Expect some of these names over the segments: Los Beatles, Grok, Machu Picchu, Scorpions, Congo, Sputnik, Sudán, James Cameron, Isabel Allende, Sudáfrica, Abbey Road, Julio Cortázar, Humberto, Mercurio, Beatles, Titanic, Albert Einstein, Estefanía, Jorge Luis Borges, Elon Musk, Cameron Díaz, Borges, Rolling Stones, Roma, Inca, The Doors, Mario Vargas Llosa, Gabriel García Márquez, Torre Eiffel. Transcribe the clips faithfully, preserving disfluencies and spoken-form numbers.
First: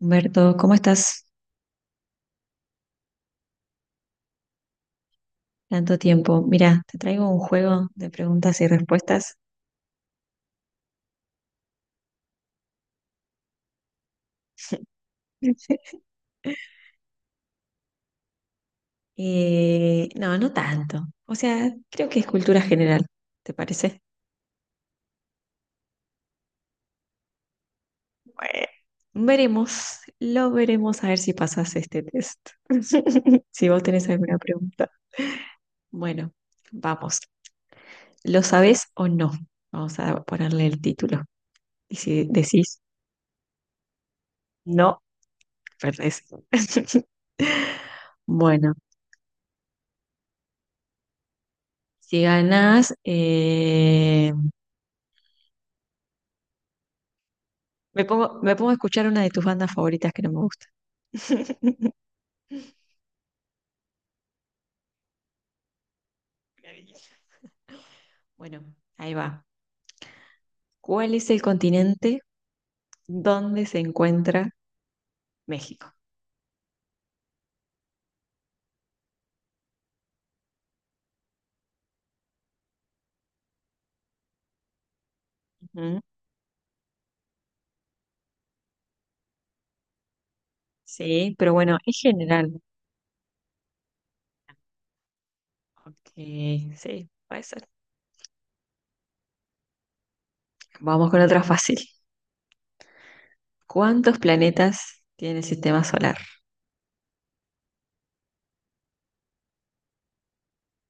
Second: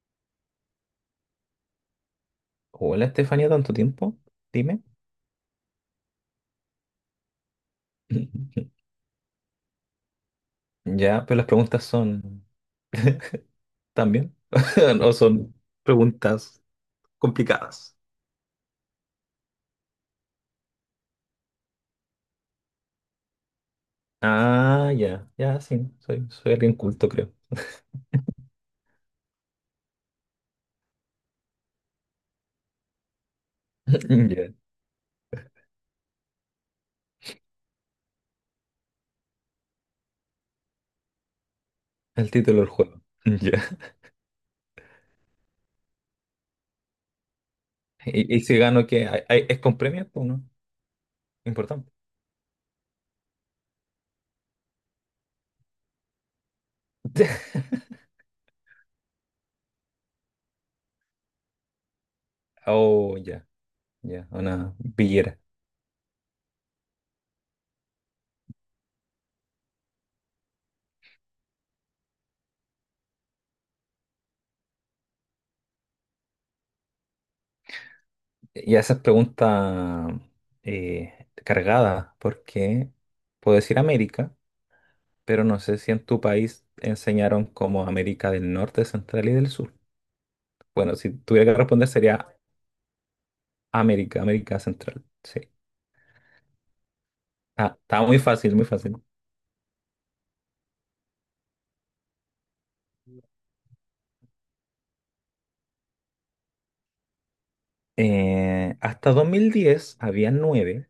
Humberto, ¿cómo estás? Hola Estefanía, tanto tiempo, dime. Tanto tiempo. Mira, te traigo un juego de preguntas y respuestas. Ya, pero las preguntas son también, no son preguntas complicadas. Eh, no, no tanto. O sea, creo que es cultura general, ¿te parece? Ah, ya, ya, sí, soy, soy alguien culto, creo. Bueno, veremos, lo veremos a ver si pasas este test. Si vos tenés alguna Ya, pregunta. Bueno, vamos. ¿Lo sabés o no? Vamos a ponerle el título. Y si el título del decís juego. Ya. no, perdés. Y, y si Bueno, gano, ¿qué? ¿Hay- hay- ¿Es con premio o no? Importante. si ganás, eh, Me pongo, me pongo a escuchar una de tus bandas favoritas que no me gusta. Oh, ya, ya, una billera. Maravilloso. Bueno, ahí va. ¿Cuál es el continente donde se encuentra México? Y esas preguntas eh, cargadas, porque puedo decir América, pero no sé si Ujú. en tu país enseñaron como América del Norte, Central y del Sur. Bueno, si Sí, tuviera pero que bueno, responder es sería general. América, América Central. Sí. Ok, sí, puede ser. Ah, estaba muy fácil, muy fácil. Vamos con otra fácil. ¿Cuántos planetas tiene el sistema solar? Eh, hasta dos mil diez había nueve,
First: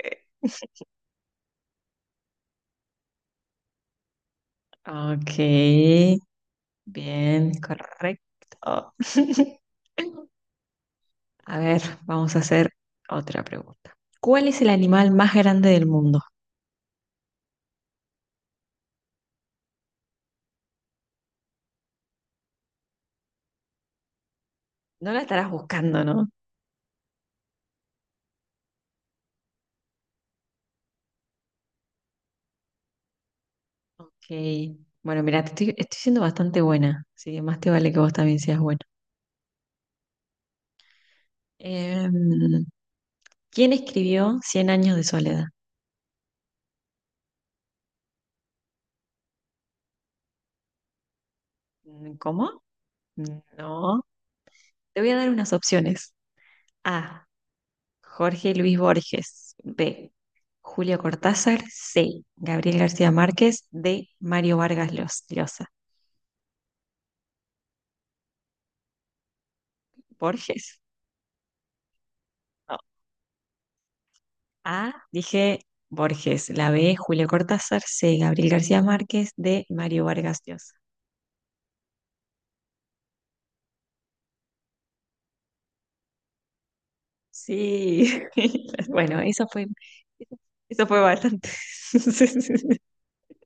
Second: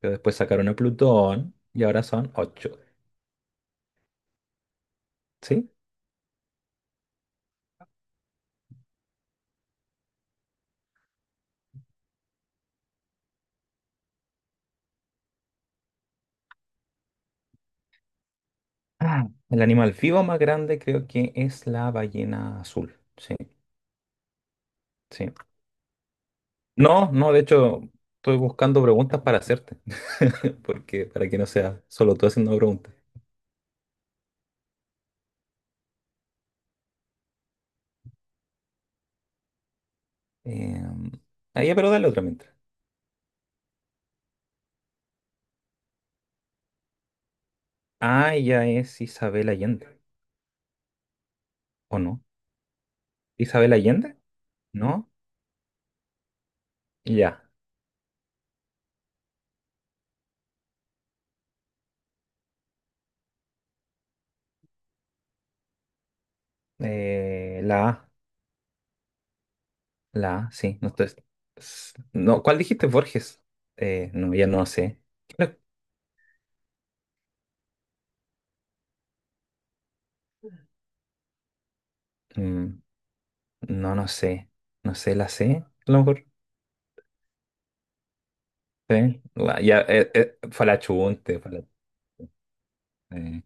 pero Eh, después sacaron a Plutón y ahora son ocho. Ok, ¿Sí? bien, correcto. A ver, vamos a hacer otra pregunta. ¿Cuál es el animal más grande del mundo? Ah, el animal vivo más grande creo que es la ballena azul. Sí, No la sí. estarás buscando, ¿no? No, no, de hecho, estoy buscando preguntas para hacerte. Porque para que no sea solo tú haciendo preguntas. Ok. Bueno, mira, te estoy, estoy siendo bastante buena, así que más te vale que vos también seas buena. Eh, ah, ya, pero dale otra mientras. Em, ¿quién escribió Cien años de soledad? Ah, ella es Isabel Allende, ¿o Mm, no? ¿cómo? ¿Isabel No. Allende? Te voy ¿No? a dar unas opciones. A. Ya. Jorge Luis Borges. B. Julio Cortázar. C. Gabriel García Márquez. D. Mario Vargas Llos- Llosa. Eh, la A, la A, sí. Borges. No, estoy- s- no, ¿cuál No. dijiste, Borges? Eh, no, ya no A, sé. Creo- dije Borges, la B, Julio Cortázar, C, Gabriel García Márquez, D, Mario Vargas Llosa. mm, no, no sé. No sé, la C, a lo mejor. Sí, bueno, Sí, eso la- fue, ya, eh, eh, fue la eso fue chunte, bastante, fue, la- eh,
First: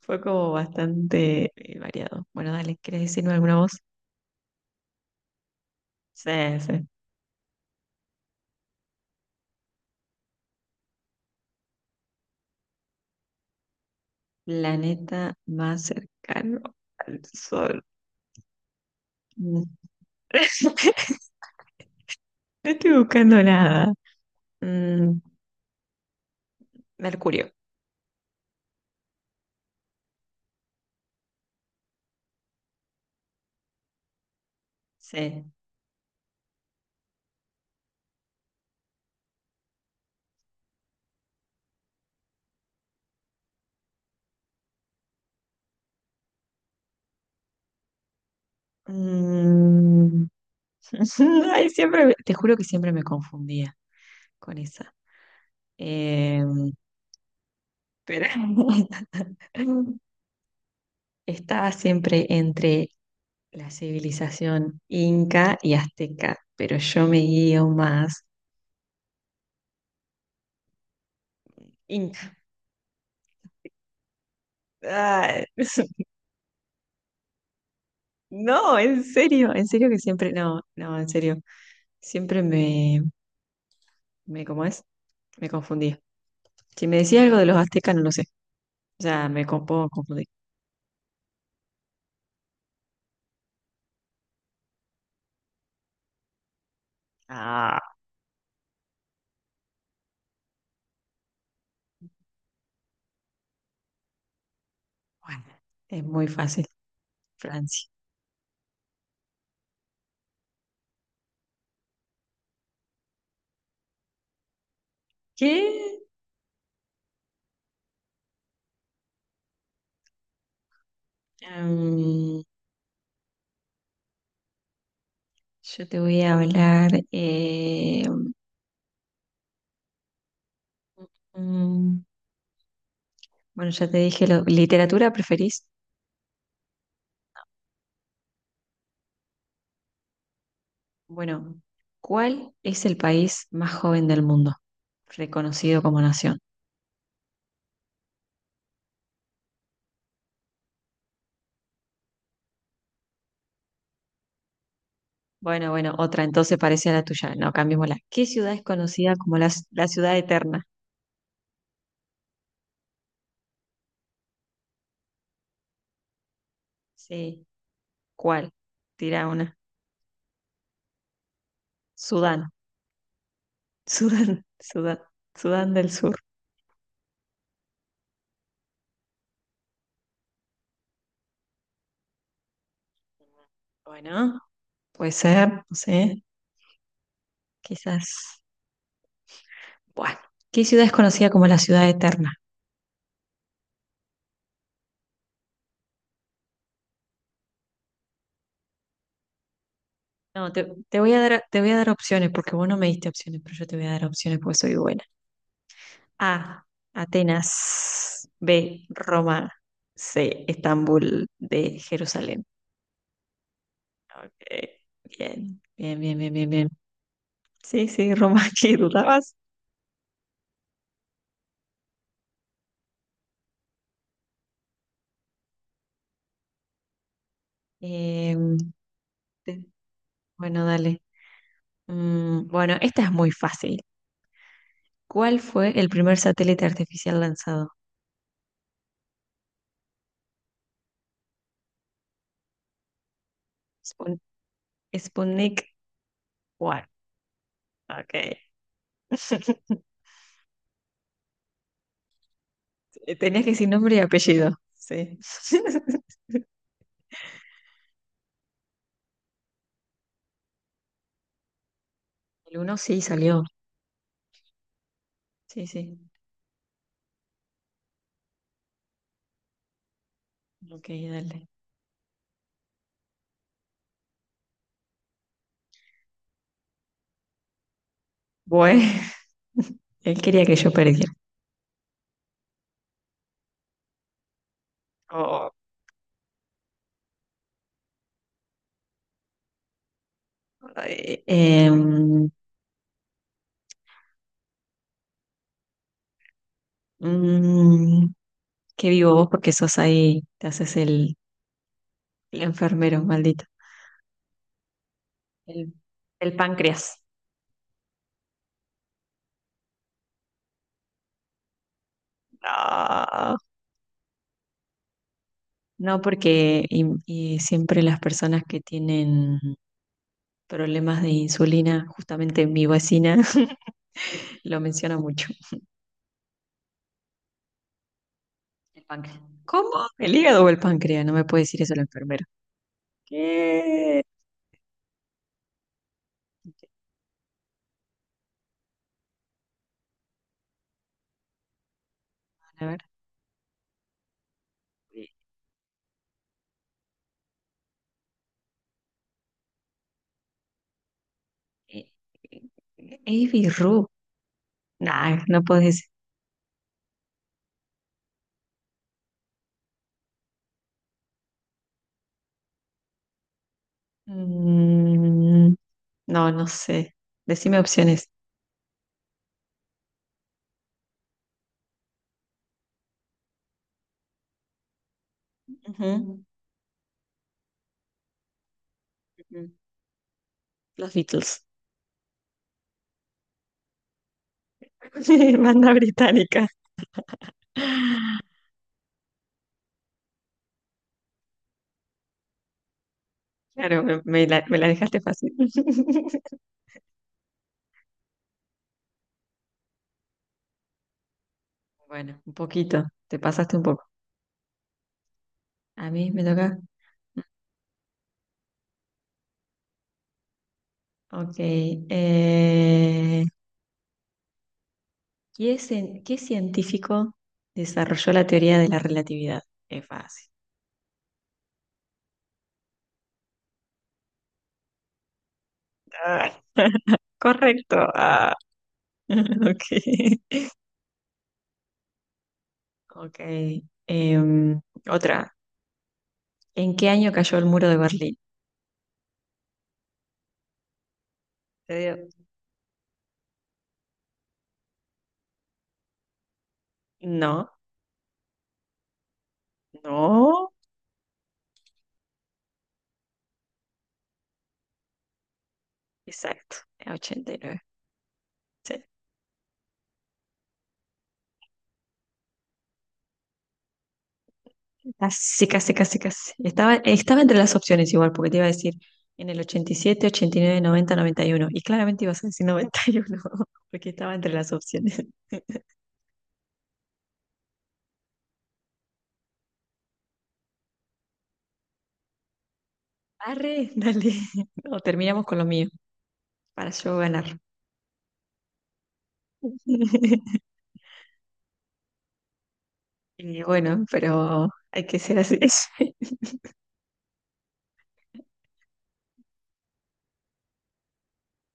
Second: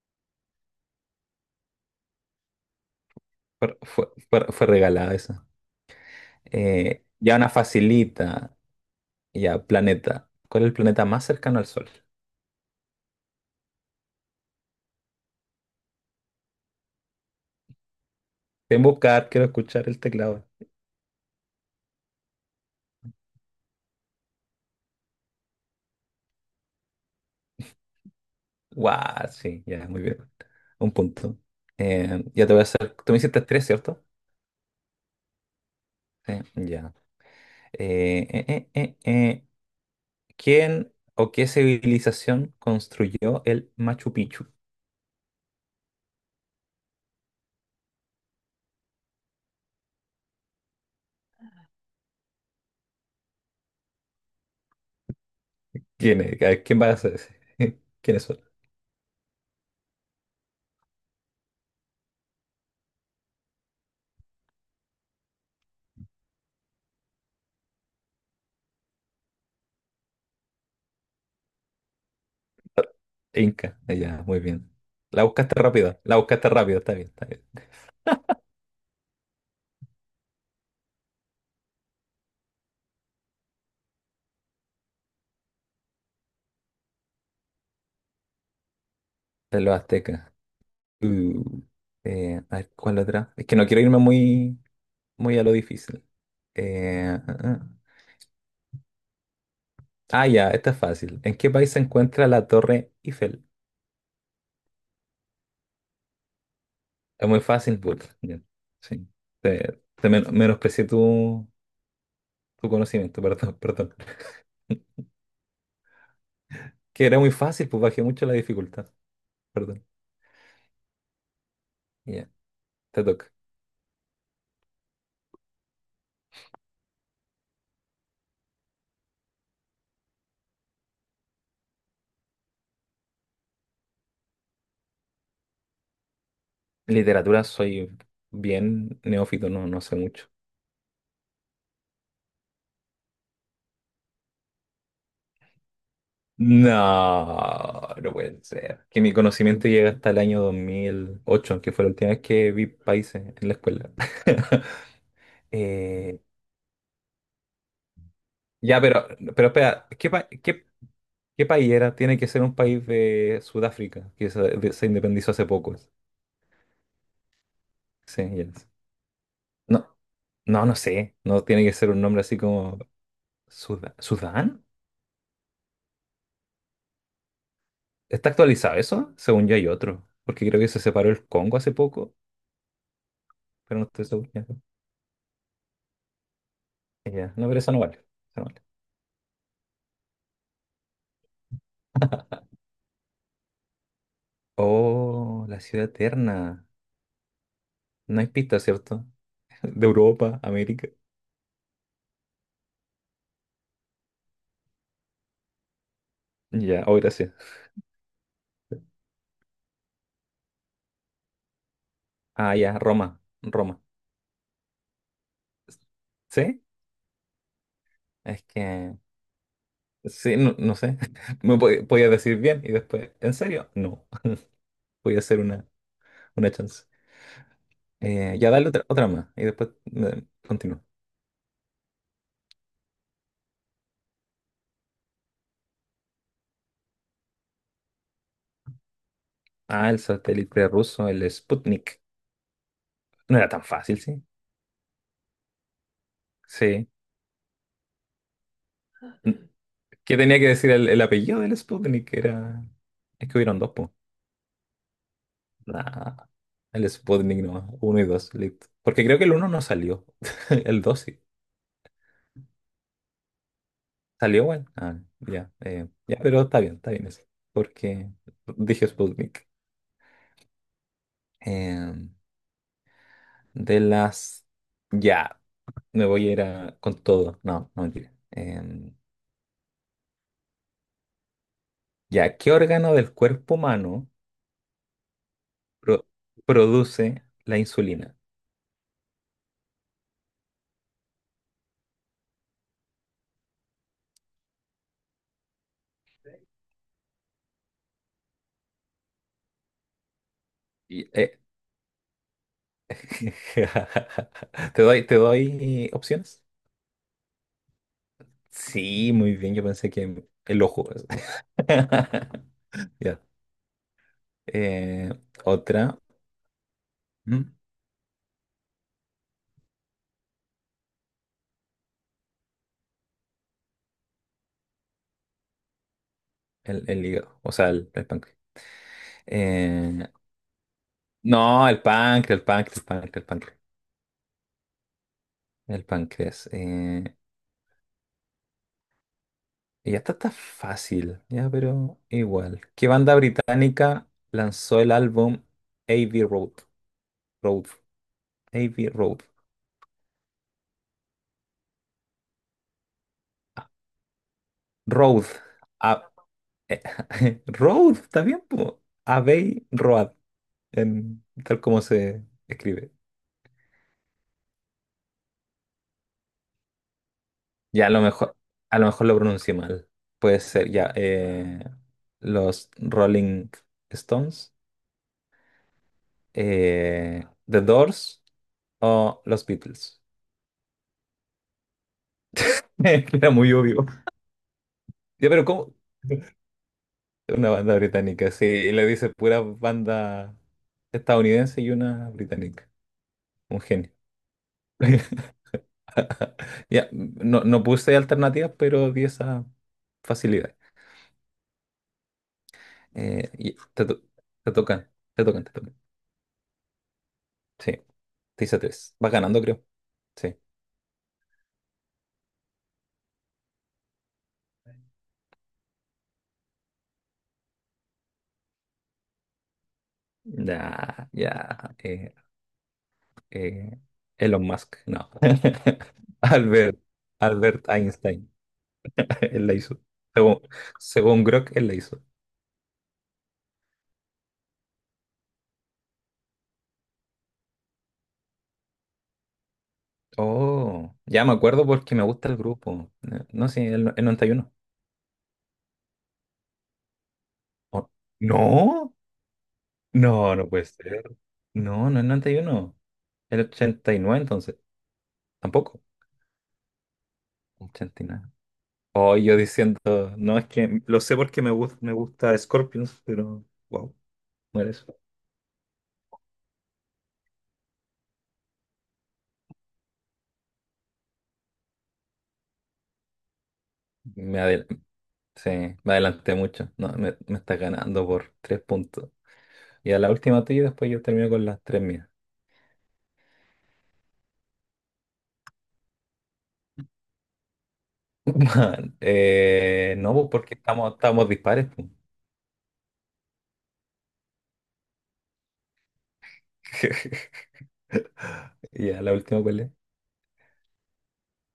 fue como bastante eh, variado. Bueno, dale, ¿quieres decirme alguna voz? fue, fue, fue- fue regalada esa. Sí, sí. Eh, ya una facilita, ya, planeta. ¿Cuál es el planeta más cercano al Sol? Planeta más cercano al Sol. En buscar, quiero Mm. escuchar el teclado. No estoy buscando nada. Mm, Mercurio. Guau, sí, ya, muy bien. Un punto. Eh, ya te voy a hacer. Tú me hiciste tres, ¿cierto? Sí. Sí, ya. Eh, eh, eh, eh, eh, ¿Quién o qué civilización construyó el Machu Picchu? Mm, Ay, siempre, me- te juro que siempre me confundía con esa. ¿Quién Eh, es? A ver, ¿quién va a ser ese? ¿Quiénes pero son? estaba siempre entre la civilización inca y azteca, pero yo me guío más inca. Inca. Eh, ya, muy bien. La Ah, buscaste rápido, la buscaste rápido, está bien, está bien. no, en serio, en serio que siempre, no, no, en serio, siempre me, me, ¿cómo es? Me confundía. Si me decía algo de los aztecas, no lo sé, ya me De co- los puedo confundir. aztecas. Uh, eh, a ver, ¿cuál otra? Es que no quiero irme muy, muy a lo difícil. Eh, ah, ah. Ah, Ah, ya, esta es fácil. ¿En qué país se encuentra la Torre Eiffel? bueno, es muy fácil, Es muy fácil, Francia. but ya. Sí. Te, te men- menosprecié tu, tu conocimiento, perdón, perdón. ¿Qué? Que era muy fácil, pues bajé mucho la dificultad. Perdón. Ya, Am, te toca. yo te voy a hablar. eh, mm, bueno, ya te dije, lo, ¿literatura preferís? Literatura soy bien neófito, no, no sé mucho. Bueno, ¿cuál es el país más joven del mundo, reconocido como nación? No, no puede ser. Que mi conocimiento llega hasta el año dos mil ocho, que fue la última vez que vi países en la escuela. Bueno, bueno, Eh, otra, entonces parece a la tuya. No, cambiémosla. ¿Qué ciudad es ya, pero, conocida como pero la, la espera, ¿qué, ciudad pa- eterna? qué ¿qué país era? Tiene que ser un país de Sudáfrica, que se, de- se independizó hace poco. Sí, Sí, ya ¿cuál? es. Tira una. No, no, no sé. No, tiene que ser un nombre así Sudán, como Suda- Sudán, Sudán. Sudán, Sudán del Sur. ¿Está actualizado eso? Según yo hay otro. Porque creo que se separó el Congo hace poco, pero no estoy seguro. Bueno, Ya. puede ser, no sé, Ya. No, pero esa no vale, esa quizás. no vale. Bueno, ¿qué ciudad es conocida como la ciudad eterna? Oh, la ciudad eterna. No hay pista, ¿cierto? De Europa, No, te, América. te voy a dar, te voy a dar opciones porque vos no me diste opciones, pero yo te voy a dar opciones porque soy buena. A, Ya, oh, gracias. Atenas. B, Roma. C, Estambul. D, Jerusalén. Ah, ya, Roma. Roma. Eh, bien, bien, bien, bien, bien, ¿Sí? bien. Sí, sí, Roma, Es ¿qué que dudabas? sí, no, no sé. Me po- podía decir bien y después, ¿en serio? No. Voy a hacer una, una chance. Eh, Eh, ya dale otra, otra más y te- después eh, bueno, continúo. dale. Mm, bueno, esta es muy fácil. ¿Cuál fue el primer satélite artificial lanzado? Ah, el satélite ruso, el Sputnik. No era tan fácil, Spun- ¿sí? Sputnik uno. Sí. Ok. N- ¿Qué tenía que decir el, el apellido del Sputnik? Era... Eh, Es que Tenías que hubieron decir dos, pues. nombre y apellido. Sí. Nah, el Sputnik nomás, uno y dos, listo. Porque creo que el uno no salió, el dos sí. El uno sí salió. ¿Salió, bueno? Ah, ya, Sí, eh, sí. ya, pero está bien, está bien eso. Porque dije Sputnik. Ok, dale. Em, de las... Ya, me voy a ir a- con todo. No, no mentira. Bueno, Em, él quería que yo perdiera. Ya, ¿qué órgano del cuerpo humano Oh, pro- produce la insulina? ay, em, mm, qué vivo vos porque sos ahí, te haces Y- el, eh, el enfermero, maldito. ¿Te doy, te El, doy el opciones? páncreas. Sí, muy bien, yo pensé que el ojo. Ya. No, Eh, Otra. no porque y y ¿Mm? siempre las personas que tienen problemas de insulina, justamente mi vecina lo menciona mucho. El, el hígado, o sea, el, el páncreas. El páncreas. ¿Cómo? Eh, ¿El hígado o el páncreas? No me puede decir no, eso el la enfermera. páncreas, el páncreas, el páncreas, el páncreas. ¿Qué? El páncreas. eh, Y esta está fácil, ya, pero igual. A ver. ¿Qué banda británica lanzó el eh, álbum Abbey Road? Road. Abbey Road. eh, eh, birru. Nah, Road. no puedes decir. A- Road, ¿está bien, po? Abbey Road, en- tal como se escribe. Mm, no, no sé. Decime Ya, a lo opciones. mejor, a lo mejor lo pronuncié mal. Puede ser, ya. Eh, los Rolling Stones, Ujú, eh, The Doors o los ujú. Beatles. Los Beatles. Era muy obvio. Ya, pero Banda ¿cómo? británica. Una banda británica, sí. Y le dice pura banda estadounidense y una británica. Un Claro, genio. me, me la, me la dejaste fácil. Ya, no, no puse alternativas, pero di esa facilidad. Bueno, un poquito. Te Eh, y pasaste un te, poco. to- te tocan, te tocan, te tocan. A mí me toca. Sí, te hice tres. Vas ganando, creo. Sí. Ok. eh, ¿qué, cien- qué científico desarrolló la teoría de la relatividad? Es fácil. Ya, ya. eh, eh, Elon Musk, no. Ah, Albert, Albert correcto. Einstein, Ah, él la ok. hizo. Según, según Grok, él la hizo. Ok. em, otra. ¿En qué año cayó el muro de Berlín? Oh, ya me acuerdo Te porque me digo, gusta el grupo. Eh, No, sí, el, el noventa y uno. no, Oh, no, no, no no. puede ser. No, no es noventa y uno. El ochenta y nueve entonces. Tampoco. Exacto. Ochenta y nueve. ochenta y nueve. Sí. Oh, yo diciendo, no, es que lo sé porque me, gus- me gusta Scorpions, pero wow, no era eso. Casi, casi, casi, casi. Estaba, estaba entre las opciones igual, porque te iba a decir en el ochenta y siete, ochenta y nueve, noventa, noventa y uno. Y nueve, noventa, noventa y uno. Y claramente ibas a decir noventa y uno, porque estaba entre Me las adel- opciones. sí, me adelanté mucho. No, me, me está ganando por tres puntos. Y a la última tuya y después yo termino con las tres mías. Arre, dale. O terminamos con lo mío, para yo ganar. Man, eh, no, pues, porque estamos, estamos dispares pues. Y bueno, pero hay que ser así. Ya, la última cuál es.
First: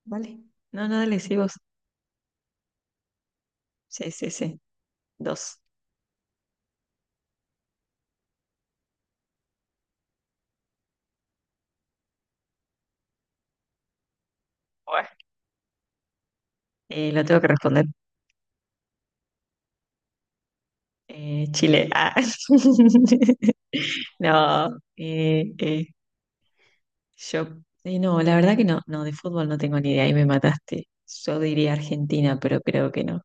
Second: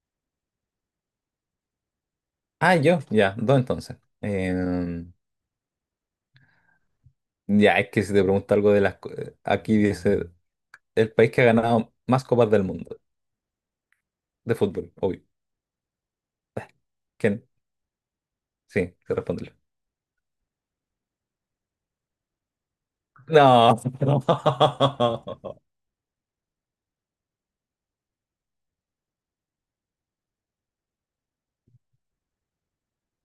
Dale. No, no, dale, sí, vos. Ah, yo, ya, dos entonces. Sí, sí, sí. Em, Dos. Ya, es que si te pregunto algo de las... co- eh, aquí dice, el país que ha ganado más copas del mundo, de fútbol, Buah. obvio. Eh, lo tengo ¿Quién? que responder. Sí, te responde. Eh, Chile. Ah. No. No. No, eh, eh, Yo, eh, no, la verdad que no, no, de fútbol no tengo ni idea, ahí me mataste. Yo diría Argentina, pero creo que no.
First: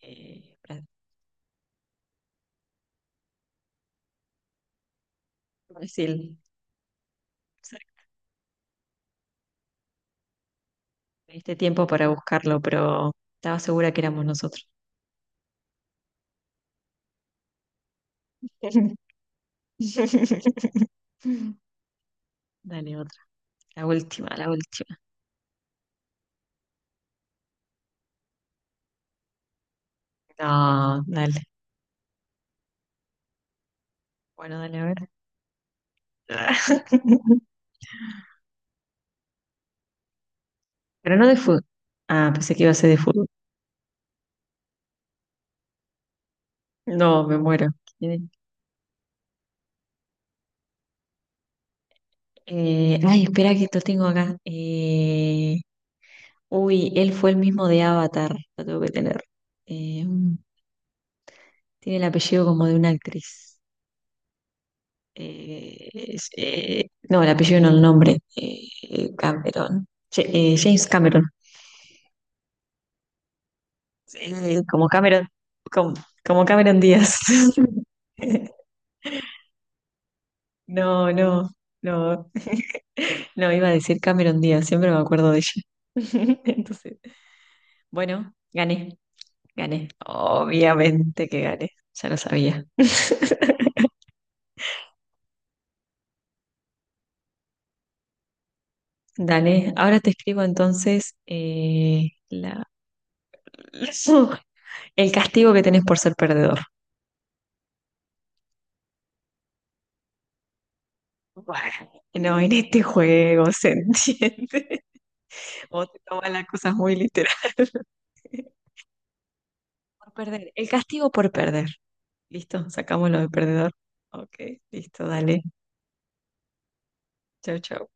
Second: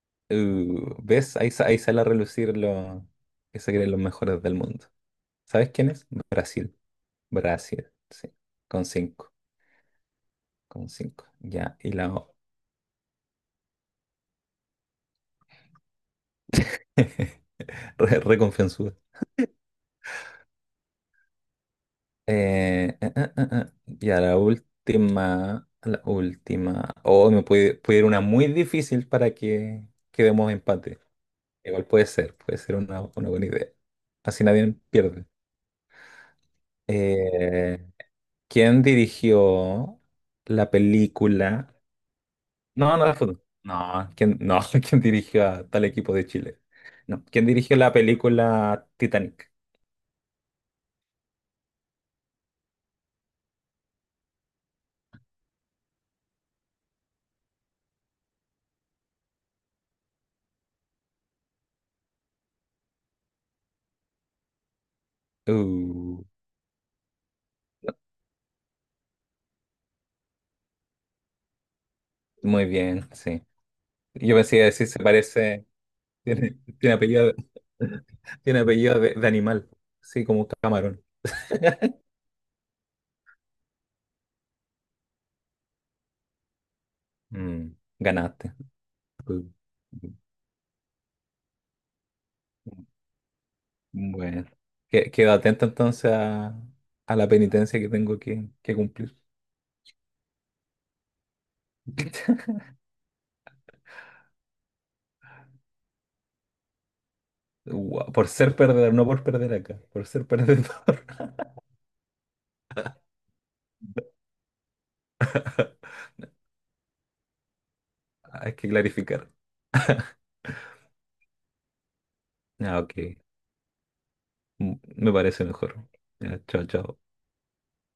Eh, Bra- Uh, ¿ves? Ahí, sa- ahí sale a relucir lo que se creen los mejores del mundo. ¿Sabes quién es? Brasil, Brasil. Brasil, sí. Con cinco. Con cinco. me diste Ya, tiempo y para la... o- buscarlo, pero estaba segura que éramos nosotros. Re, reconfianzuda. Dale, Eh, eh, otra. eh, eh, eh. La Ya última, la la última. última, la última, o me puede, puede ir una muy difícil para que quedemos empate. No, dale. Igual puede ser, puede ser una, una buena idea. Así Bueno, nadie dale, a ver. pierde. Eh, ¿Quién dirigió la Pero no de fútbol. película? Ah, pensé que iba a ser de No, no, fútbol. fútbol. No, ¿quién, no, ¿quién dirigió a tal equipo de Chile? No, No, me ¿quién muero. dirigió la ¿Quién es? película Titanic? Eh, ay, espera que esto tengo acá. Eh, Uy, él fue el mismo de Avatar, lo tengo que tener. Eh, mm, tiene el apellido como de una actriz. Eh, Uh, es- eh, no, el apellido no el nombre. Eh, Cameron. Ja- eh, James Cameron. muy bien, sí. Yo pensé Eh, que decir, como se Cameron, parece. como, como Tiene, Cameron tiene Díaz. apellido, de- tiene apellido de, de animal, sí, como un camarón. No, no, no. No, iba a decir Cameron Díaz, siempre me acuerdo de ella. Entonces, Mm, bueno, ganaste. gané, gané. Obviamente que gané, ya lo sabía. Bueno, que- quedo atento entonces a, a la penitencia que tengo que, que cumplir. Dale, ahora te escribo entonces eh, la- el castigo que tenés por ser perdedor. Guau, por ser perdedor, no por perder acá, por ser perdedor. Bueno, no, en este juego se entiende. Vos te tomas las cosas muy literal. Hay que clarificar. Por perder. El castigo por perder. ¿Listo? Ah, Sacamos ok. lo de perdedor. Ok, Mm, listo, me dale. parece mejor. Ya, chao, chao. Chau, chau.